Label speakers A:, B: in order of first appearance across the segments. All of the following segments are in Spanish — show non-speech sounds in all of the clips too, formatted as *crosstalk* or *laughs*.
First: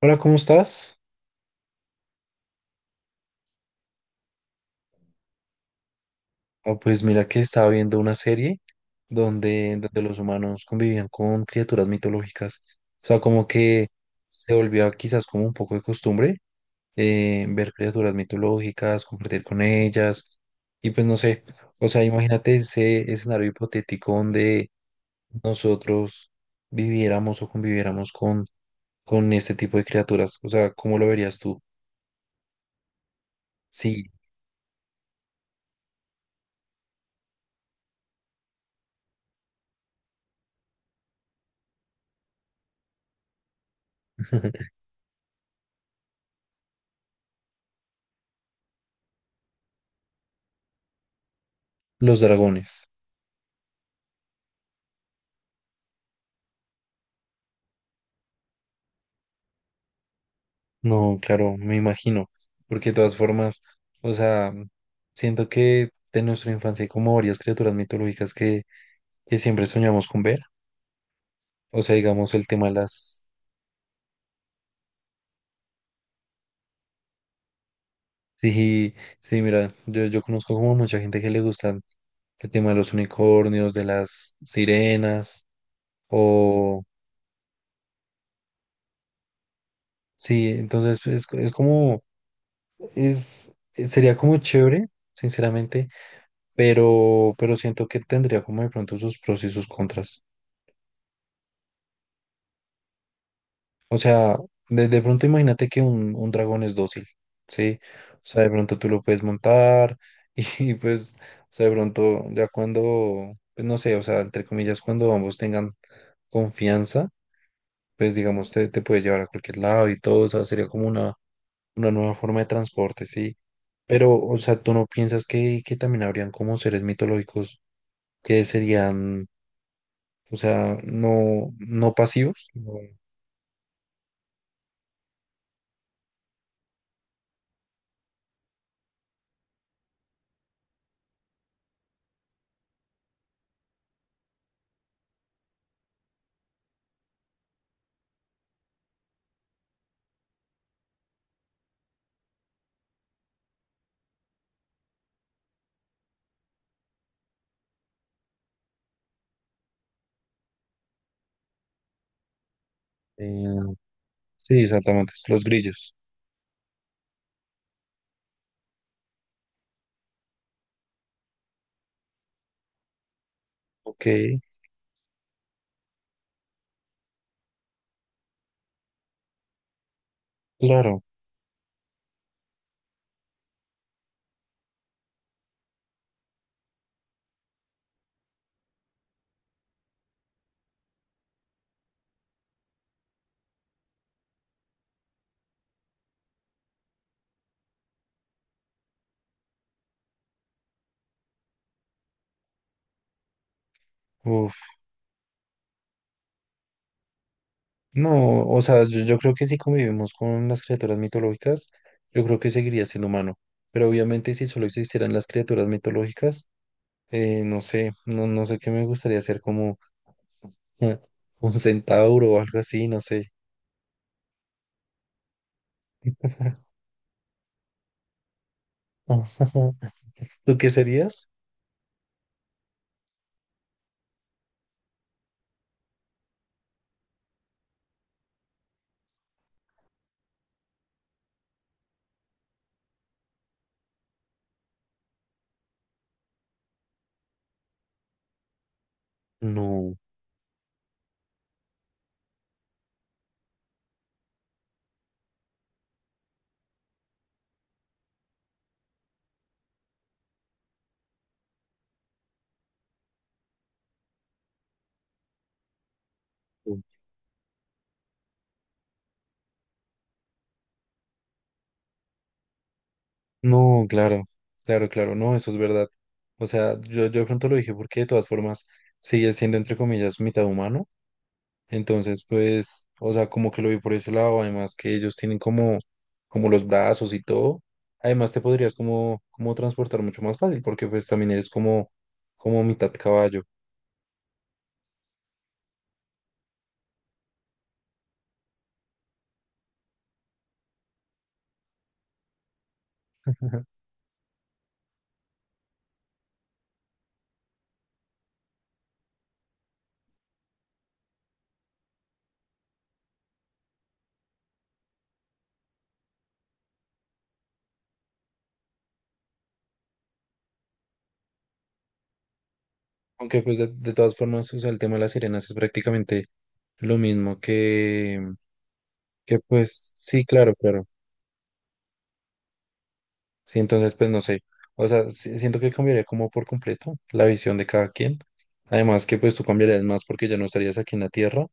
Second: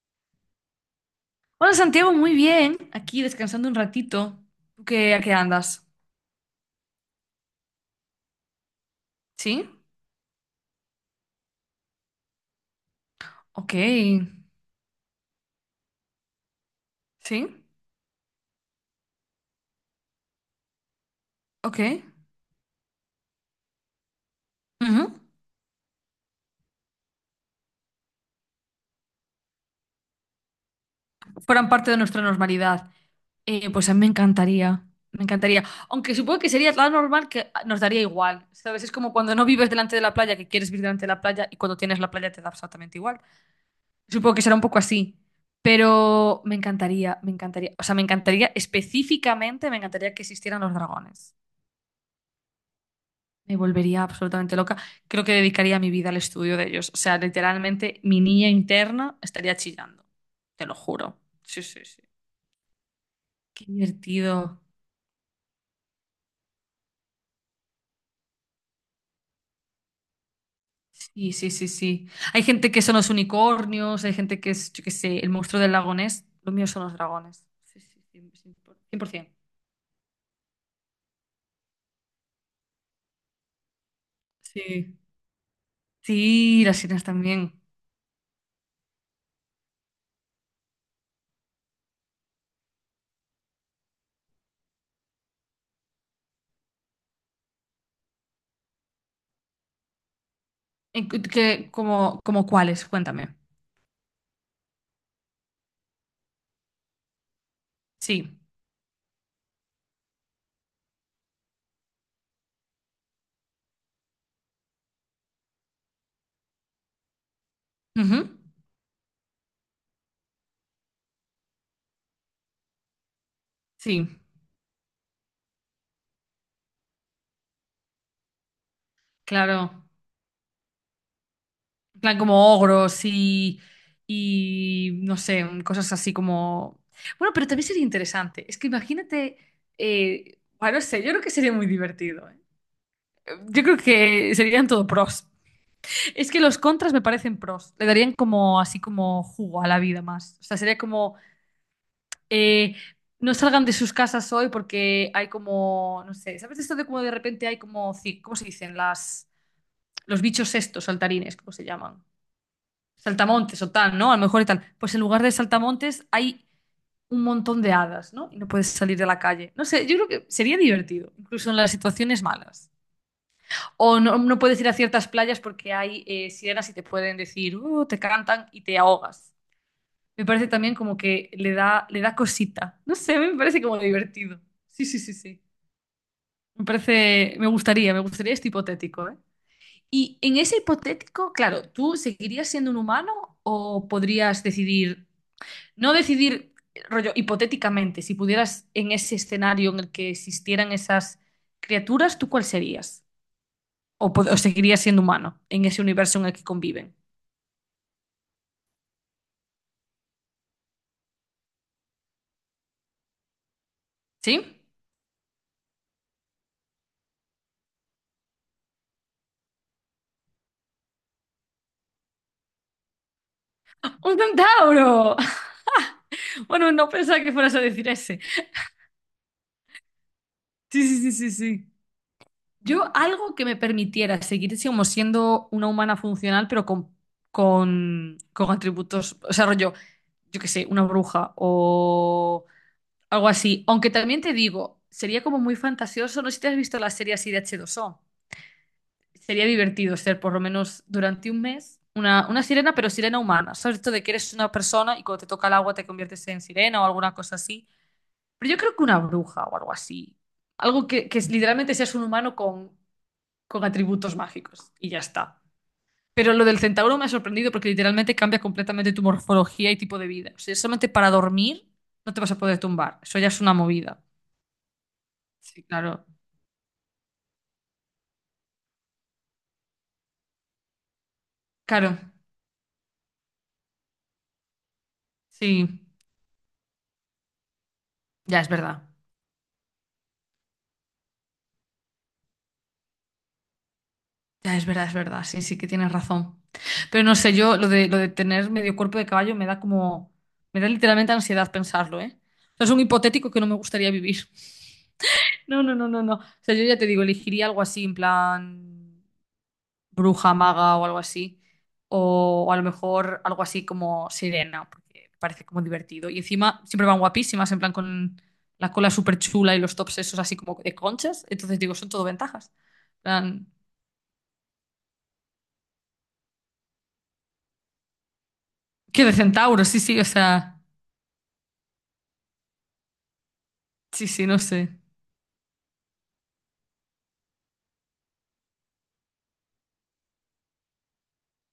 A: Hola, ¿cómo estás?
B: Hola Santiago, muy bien. Aquí descansando un ratito. ¿Tú qué, a qué andas?
A: Ah, pues mira que estaba viendo una serie
B: ¿Sí?
A: donde los humanos convivían con criaturas mitológicas. O sea, como
B: Ok.
A: que se volvió quizás como un poco de costumbre,
B: ¿Sí?
A: ver criaturas mitológicas, compartir con ellas. Y pues no sé,
B: Ok.
A: o sea, imagínate ese escenario hipotético donde
B: Ujú.
A: nosotros viviéramos o conviviéramos con este tipo de criaturas. O sea, ¿cómo lo verías tú?
B: Fueran parte de nuestra normalidad. Pues a mí me
A: Sí,
B: encantaría. Me encantaría. Aunque supongo que sería tan normal que nos daría igual. ¿Sabes? Es como cuando no vives delante de la playa, que quieres vivir delante de la playa y cuando tienes la playa te da absolutamente igual. Supongo que será un poco así. Pero me encantaría, me encantaría. O sea, me encantaría específicamente, me encantaría que existieran los dragones.
A: los dragones.
B: Me volvería absolutamente loca. Creo que dedicaría mi vida al estudio de ellos. O sea, literalmente mi niña interna estaría chillando. Te lo juro.
A: No, claro,
B: Sí,
A: me
B: sí, sí.
A: imagino, porque de todas formas,
B: Qué
A: o sea,
B: divertido.
A: siento que de nuestra infancia hay como varias criaturas mitológicas que siempre soñamos con ver,
B: Sí, sí, sí,
A: o sea,
B: sí.
A: digamos
B: Hay
A: el tema
B: gente
A: de
B: que son los
A: las...
B: unicornios, hay gente que es, yo qué sé, el monstruo del lago Ness. Lo mío son los dragones. Sí, sí, sí,
A: Sí,
B: cien por 100%.
A: sí, mira, yo conozco como mucha gente que le gustan el tema de los unicornios, de las
B: Sí.
A: sirenas,
B: Sí, las
A: o...
B: sirenas también.
A: Sí, entonces pues, es como, es, sería como chévere, sinceramente, pero siento que tendría como de pronto sus pros y sus contras.
B: ¿En como cuáles? Cuéntame.
A: O sea, de pronto imagínate que un dragón es dócil, ¿sí? O
B: Sí.
A: sea, de pronto tú lo puedes montar y, *laughs* pues, o sea, de pronto ya cuando, pues no sé, o sea, entre comillas, cuando ambos tengan confianza, pues
B: Ujú.
A: digamos, te puede llevar a cualquier lado y todo, o sea, sería como una nueva forma de transporte, ¿sí?
B: Sí,
A: Pero, o sea, ¿tú no piensas que también habrían como seres mitológicos que serían,
B: claro.
A: o sea, no
B: En plan
A: pasivos?
B: como
A: No,
B: ogros y no sé, cosas así como... Bueno, pero también sería interesante. Es que imagínate, bueno, no sé, yo creo que sería muy divertido, ¿eh? Yo creo que serían todo pros. Es que los contras me parecen pros. Le darían como así como jugo a la vida más. O sea, sería como eh, no salgan de sus casas hoy porque hay como, no sé, ¿sabes esto de cómo de repente hay como, cómo se dicen? Los bichos estos, saltarines, ¿cómo se llaman?
A: eh,
B: Saltamontes o tal, ¿no? A lo mejor y
A: sí,
B: tal. Pues en
A: exactamente,
B: lugar de
A: los grillos.
B: saltamontes hay un montón de hadas, ¿no? Y no puedes salir de la calle. No sé, yo creo que sería divertido, incluso en las situaciones malas. O
A: Ok,
B: no, no puedes ir a ciertas playas porque hay sirenas y te pueden decir, te cantan y te ahogas". Me parece también como
A: claro.
B: que le da cosita. No sé, me parece como divertido. Sí, sí, sí, sí. Me parece, me gustaría este hipotético, ¿eh? Y en ese hipotético, claro, ¿tú seguirías siendo un humano o podrías decidir? No decidir, rollo, hipotéticamente, si pudieras en ese escenario en el que existieran esas criaturas, ¿tú cuál serías? ¿O, o
A: Uf.
B: seguirías siendo humano en ese universo en el que conviven?
A: No, o sea, yo creo que si convivimos con las criaturas mitológicas, yo creo que seguiría siendo humano. Pero obviamente si
B: ¿Sí?
A: solo existieran las criaturas mitológicas, no sé, no sé qué me gustaría ser como *laughs* eh, un centauro o algo así, no sé.
B: ¡Un centauro! *laughs* Bueno, no pensaba que fueras a decir ese.
A: *laughs* ¿Tú qué
B: Sí, sí, sí,
A: serías?
B: sí, sí. Yo algo que me permitiera seguir como siendo una humana funcional, pero con atributos, o sea, rollo, yo qué sé, una bruja o algo así. Aunque también te digo, sería como muy fantasioso. No sé si te has visto la serie así de h dos o... Sería
A: No,
B: divertido ser por lo menos durante un mes una sirena, pero sirena humana. Sobre esto de que eres una persona y cuando te toca el agua te conviertes en sirena o alguna cosa así. Pero yo creo que una bruja o algo así. Algo que literalmente seas un humano con atributos mágicos y ya está. Pero lo del centauro me ha sorprendido porque literalmente cambia completamente tu morfología y tipo de vida. O sea, solamente para dormir no te vas a poder tumbar. Eso ya es una
A: no,
B: movida.
A: claro, claro, claro, no, eso es
B: Sí,
A: verdad.
B: claro.
A: O sea, yo de pronto lo dije porque de todas formas sigue siendo entre comillas mitad humano.
B: Claro,
A: Entonces, pues, o sea, como que lo vi por ese lado, además que ellos tienen como,
B: sí,
A: como los brazos y todo. Además, te
B: ya es
A: podrías
B: verdad,
A: como, como transportar mucho más fácil, porque pues también eres como, como mitad caballo.
B: ya es verdad, sí, sí que tienes razón. Pero no sé, yo lo de tener medio cuerpo de caballo me da literalmente ansiedad pensarlo, ¿eh? O sea, es un hipotético que no me gustaría vivir. No, no, no, no, no. O sea, yo ya te digo, elegiría algo así, en plan, bruja, maga o algo así. O a lo mejor algo así como sirena, porque me parece como divertido. Y encima siempre van guapísimas, en plan con la cola súper chula y los tops esos así como de conchas. Entonces digo, son todo ventajas. En
A: Aunque
B: plan,
A: pues de todas formas, o sea, el tema de las sirenas es prácticamente lo mismo que,
B: que de
A: que
B: centauro, sí,
A: pues,
B: sí, o
A: sí, claro,
B: sea,
A: claro. Sí, entonces,
B: sí,
A: pues no
B: sí, no
A: sé.
B: sé.
A: O sea, si- siento que cambiaría como por completo la visión de cada quien. Además que pues tú cambiarías más porque ya no estarías aquí en la tierra.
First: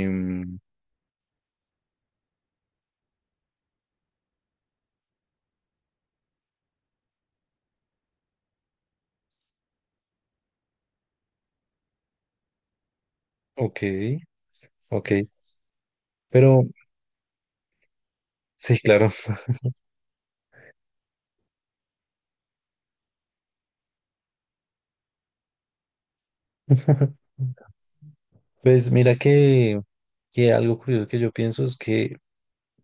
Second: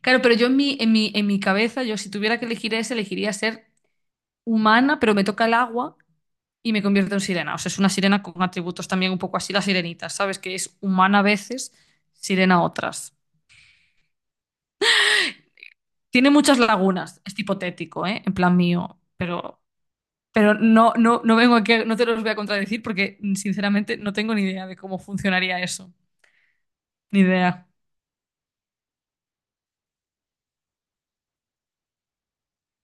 B: Claro, pero yo en mi, en mi, en mi cabeza, yo si tuviera que elegir ese, elegiría ser humana, pero me toca el agua y me convierto en sirena. O sea, es una sirena con atributos también un poco así, la sirenita, ¿sabes? Que es humana a veces, sirena a otras.
A: ok, ok.
B: Tiene muchas
A: Pero
B: lagunas, es hipotético, ¿eh? En plan
A: sí,
B: mío,
A: claro.
B: pero, no, no vengo aquí, no te los voy a contradecir porque sinceramente no tengo ni idea de cómo funcionaría eso. Ni
A: *laughs*
B: idea.
A: Pues mira que algo curioso que yo pienso es que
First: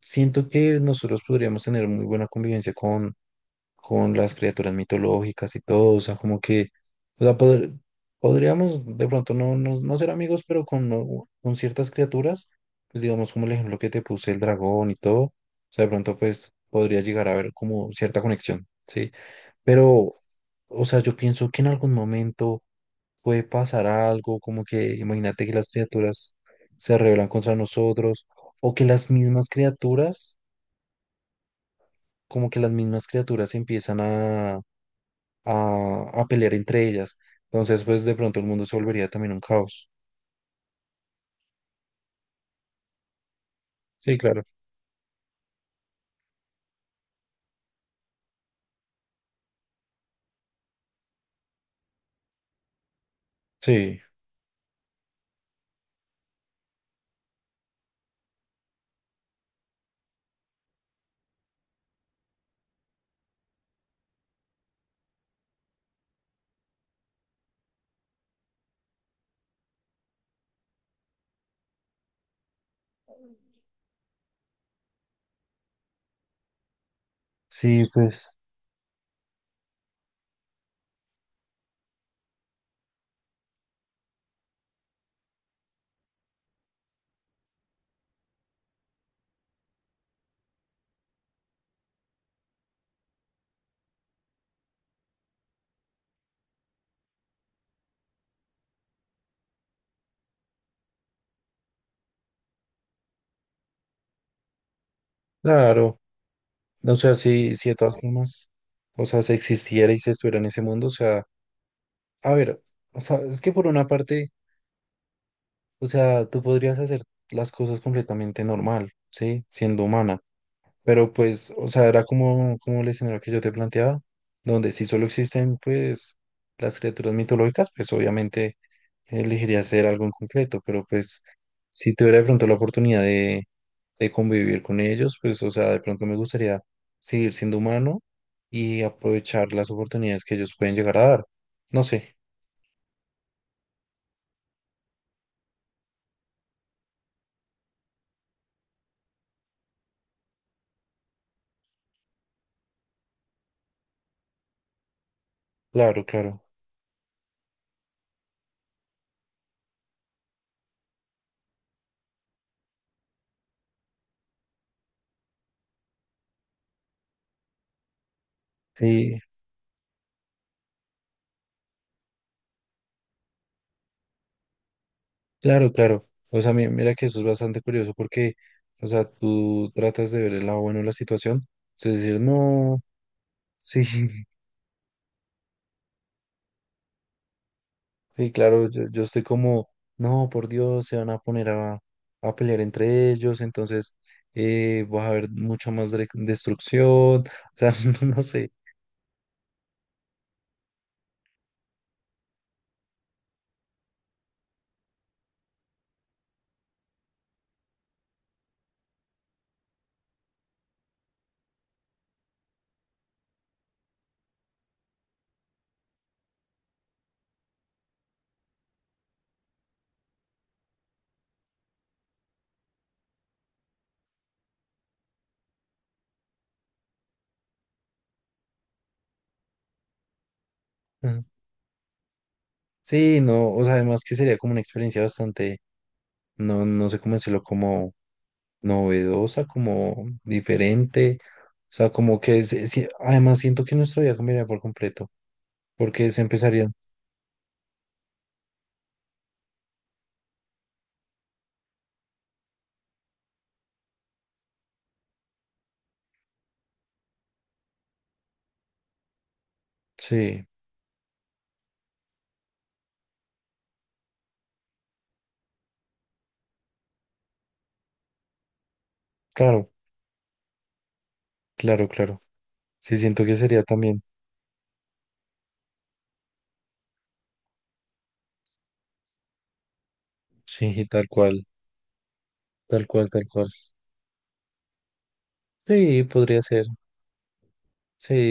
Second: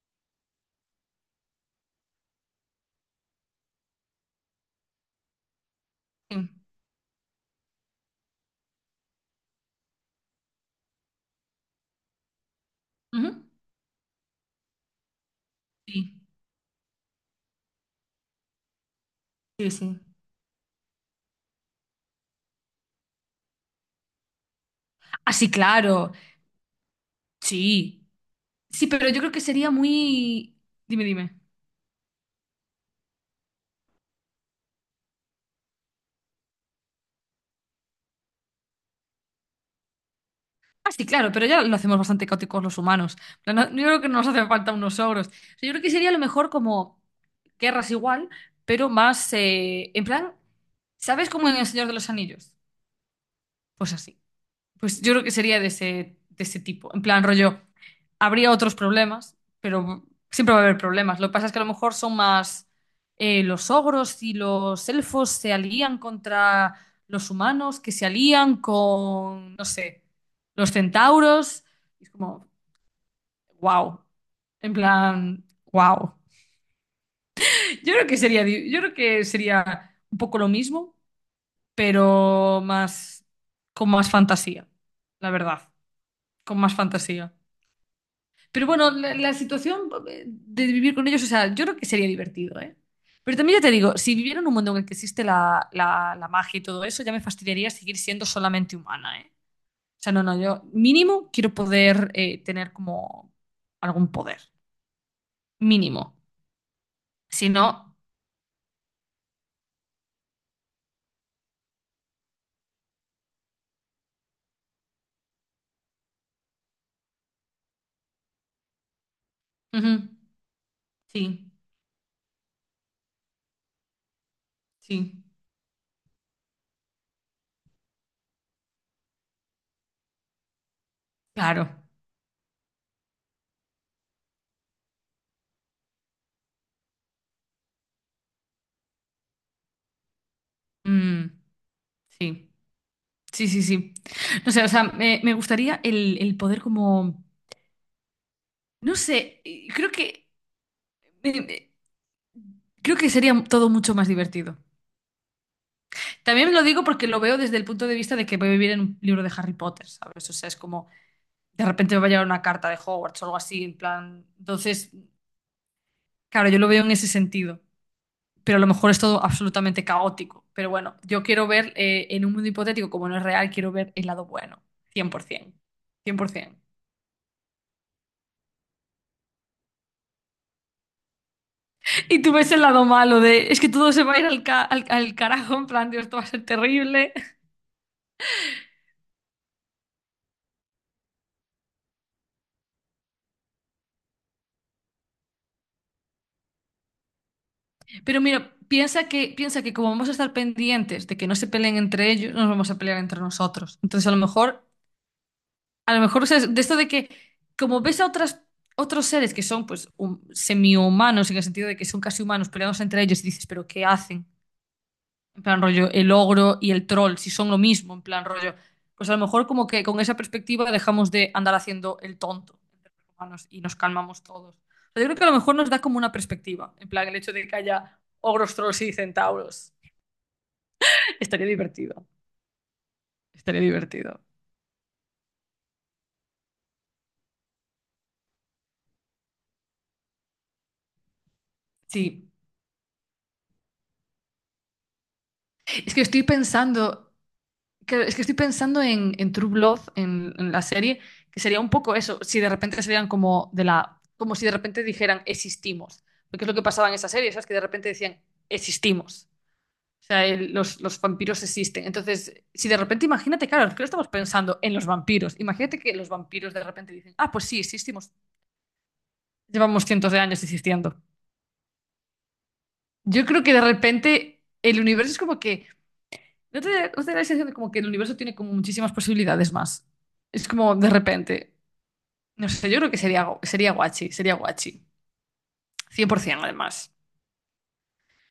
A: siento que nosotros podríamos tener muy buena convivencia con las criaturas mitológicas y todo, o sea, como
B: Sí.
A: que, o sea, poder- podríamos de pronto no, no, no ser amigos, pero con, no- con ciertas criaturas, pues
B: Ujú.
A: digamos como el ejemplo que te puse, el dragón y todo, o sea, de
B: Sí,
A: pronto pues podría llegar a haber como cierta conexión, ¿sí?
B: sí, sí.
A: Pero, o sea, yo pienso que en algún momento puede pasar algo, como que
B: Ah,
A: imagínate
B: sí,
A: que las
B: claro.
A: criaturas se rebelan contra
B: Sí.
A: nosotros o que
B: Sí, pero
A: las
B: yo creo que
A: mismas
B: sería
A: criaturas,
B: muy... Dime, dime.
A: como que las mismas criaturas empiezan a pelear entre ellas. Entonces, pues de pronto el mundo se volvería también un caos.
B: Ah, sí, claro, pero ya lo hacemos bastante caóticos los humanos. En plan, yo creo que
A: Sí,
B: no nos
A: claro.
B: hace falta unos ogros. O sea, yo creo que sería a lo mejor como guerras igual, pero más en plan, ¿sabes cómo en El Señor de los Anillos? Pues
A: Sí,
B: así. Pues yo creo que sería de ese tipo. En plan, rollo, habría otros problemas, pero siempre va a haber problemas. Lo que pasa es que a lo mejor son más los ogros y los elfos se alían contra los humanos, que se alían con, no sé, los centauros. Y es como, wow. En plan, wow.
A: sí,
B: Yo creo que
A: pues
B: sería, yo creo que sería un poco lo mismo, pero más, con más fantasía, la verdad, con más fantasía. Pero bueno, la situación de vivir con ellos, o sea, yo creo que sería divertido, ¿eh? Pero también ya te digo, si viviera en un mundo en el que existe la magia y todo eso, ya me fastidiaría seguir siendo solamente humana, ¿eh? O sea, no, no, yo mínimo quiero poder tener como algún poder,
A: claro.
B: mínimo.
A: O sea,
B: Si
A: sí, sí, de todas
B: no,
A: formas, o sea, si existiera y se estuviera en ese mundo, o sea, a ver, o sea, es que por una parte, o sea, tú podrías hacer las cosas completamente normal, ¿sí? Siendo
B: ujú,
A: humana. Pero
B: sí,
A: pues, o sea, era como, como el escenario que yo te planteaba, donde si solo
B: sí,
A: existen pues las criaturas mitológicas, pues obviamente elegiría hacer algo en concreto, pero pues
B: claro,
A: si tuviera de pronto la oportunidad de convivir con ellos, pues o sea, de pronto me gustaría seguir siendo humano y aprovechar las oportunidades que ellos pueden llegar a
B: mm,
A: dar. No sé,
B: sí, sí, sí, sí. No sé, o sea, me gustaría el poder como, no sé, creo que... eh, Creo que sería todo mucho más divertido.
A: claro, claro.
B: También lo digo porque lo veo desde el punto de vista de que voy a vivir en un libro de Harry Potter, ¿sabes? O sea, es como de repente me va a llegar una carta de Hogwarts o algo así, en plan. Entonces, claro, yo lo veo en ese sentido, pero a lo mejor es todo absolutamente caótico. Pero bueno, yo quiero ver en un mundo hipotético, como no es real, quiero ver el lado bueno, cien por ciento,
A: Claro, claro.
B: cien por
A: O sea,
B: 100%.
A: mi- mira que eso es bastante curioso porque, o sea, tú tratas de ver el lado bueno de la situación. Entonces decir,
B: Y tú ves el
A: no,
B: lado malo de, es que
A: sí,
B: todo se va a ir
A: *laughs*
B: al, al carajo, en plan, Dios, esto va a ser terrible.
A: sí, claro, yo estoy como, no, por Dios, se van a poner a pelear entre ellos, entonces va a haber mucha más dre- destrucción. O sea, *laughs* no,
B: Pero
A: no
B: mira,
A: sé.
B: piensa que, como vamos a estar pendientes de que no se peleen entre ellos, no nos vamos a pelear entre nosotros. Entonces, a lo mejor, ¿sabes? De esto de que, como ves a otros seres que son pues semi humanos en el sentido de que son casi humanos peleados entre ellos y dices, pero ¿qué hacen? En plan rollo, el ogro y el troll, si son lo mismo, en plan rollo. Pues a lo mejor como que con esa perspectiva dejamos de andar haciendo el tonto entre los humanos y nos calmamos todos. O sea, yo creo que a lo mejor nos da como una perspectiva, en plan el hecho de que haya ogros, trolls y centauros. *laughs*
A: Ajá.
B: Estaría divertido,
A: Sí, no,
B: estaría
A: o sea, además que
B: divertido.
A: sería como una experiencia bastante, no, no sé cómo decirlo, como novedosa, como diferente. O sea, como
B: Sí,
A: que es- además siento que nuestra vida cambiaría por completo,
B: es que
A: porque se
B: estoy
A: empezarían.
B: pensando. Claro, es que estoy pensando en True Blood, en la serie, que sería un poco eso, si de repente serían como de la, como si de repente dijeran existimos, porque es lo que pasaba en esa serie, ¿sabes? Que de repente decían existimos, o sea,
A: Sí,
B: los vampiros existen. Entonces, si de repente, imagínate, claro, que estamos pensando en los vampiros, imagínate que los vampiros de repente dicen, ah, pues sí, existimos,
A: claro,
B: llevamos cientos de años existiendo.
A: claro, claro. Sí,
B: Yo
A: siento que
B: creo que de
A: sería también.
B: repente el universo es como que, ¿no te, no te da la sensación de como que el universo tiene como muchísimas posibilidades más? Es como
A: Sí,
B: de
A: tal cual,
B: repente. No sé, yo
A: tal
B: creo que
A: cual, tal
B: sería,
A: cual.
B: sería guachi, sería guachi.
A: Sí, podría
B: 100%
A: ser.
B: además.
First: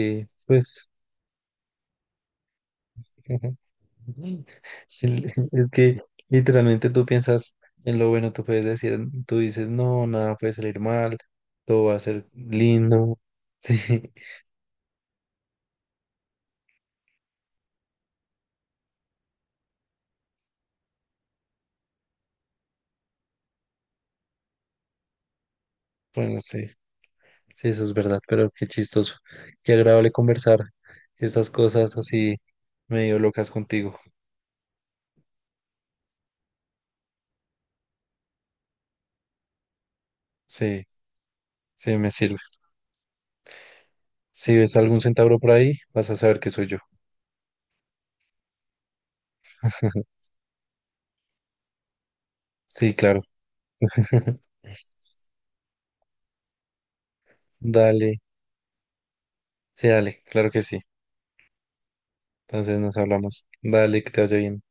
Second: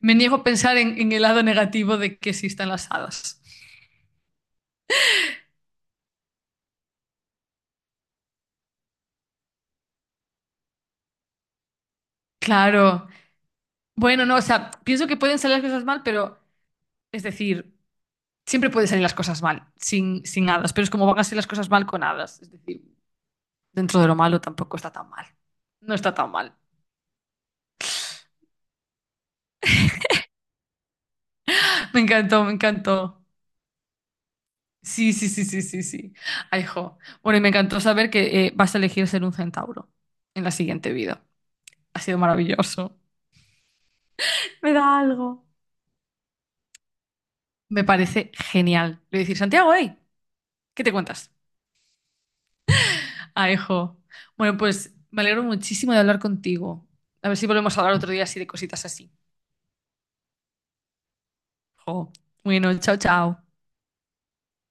B: Me niego a pensar
A: pues.
B: en el lado negativo de que existan las hadas.
A: *laughs* El- Es que literalmente tú piensas en lo bueno, tú puedes decir, tú dices, no, nada puede salir mal, todo va a ser
B: Claro.
A: lindo.
B: Bueno, no, o
A: *laughs*
B: sea, pienso que pueden salir las cosas mal, pero es decir, siempre pueden salir las cosas mal sin hadas, pero es como van a salir las cosas mal con hadas. Es decir, dentro de lo malo tampoco está tan mal. No está
A: Sí,
B: tan
A: bueno,
B: mal.
A: sí. Sí, eso es verdad, pero qué chistoso. Qué agradable conversar estas cosas
B: Me
A: así
B: encantó, me encantó.
A: medio locas contigo.
B: Sí, sí, sí, sí, sí, sí. Ay, jo. Bueno, y me encantó saber que vas a elegir ser un centauro en la
A: Sí,
B: siguiente vida.
A: sí,
B: Ha
A: me
B: sido
A: sirve.
B: maravilloso.
A: Si
B: Me
A: ves
B: da
A: algún centauro
B: algo.
A: por ahí, vas a saber que soy yo.
B: Me parece genial. Le voy a decir, Santiago, hey, ¿qué te cuentas?
A: Sí, claro.
B: Ah, hijo. Bueno, pues me alegro muchísimo de hablar contigo. A ver si volvemos a hablar
A: Dale,
B: otro día así de cositas así.
A: sí, dale, claro que sí.
B: Jo. Bueno,
A: Entonces nos
B: chao, chao.
A: hablamos. Dale, que te vaya bien.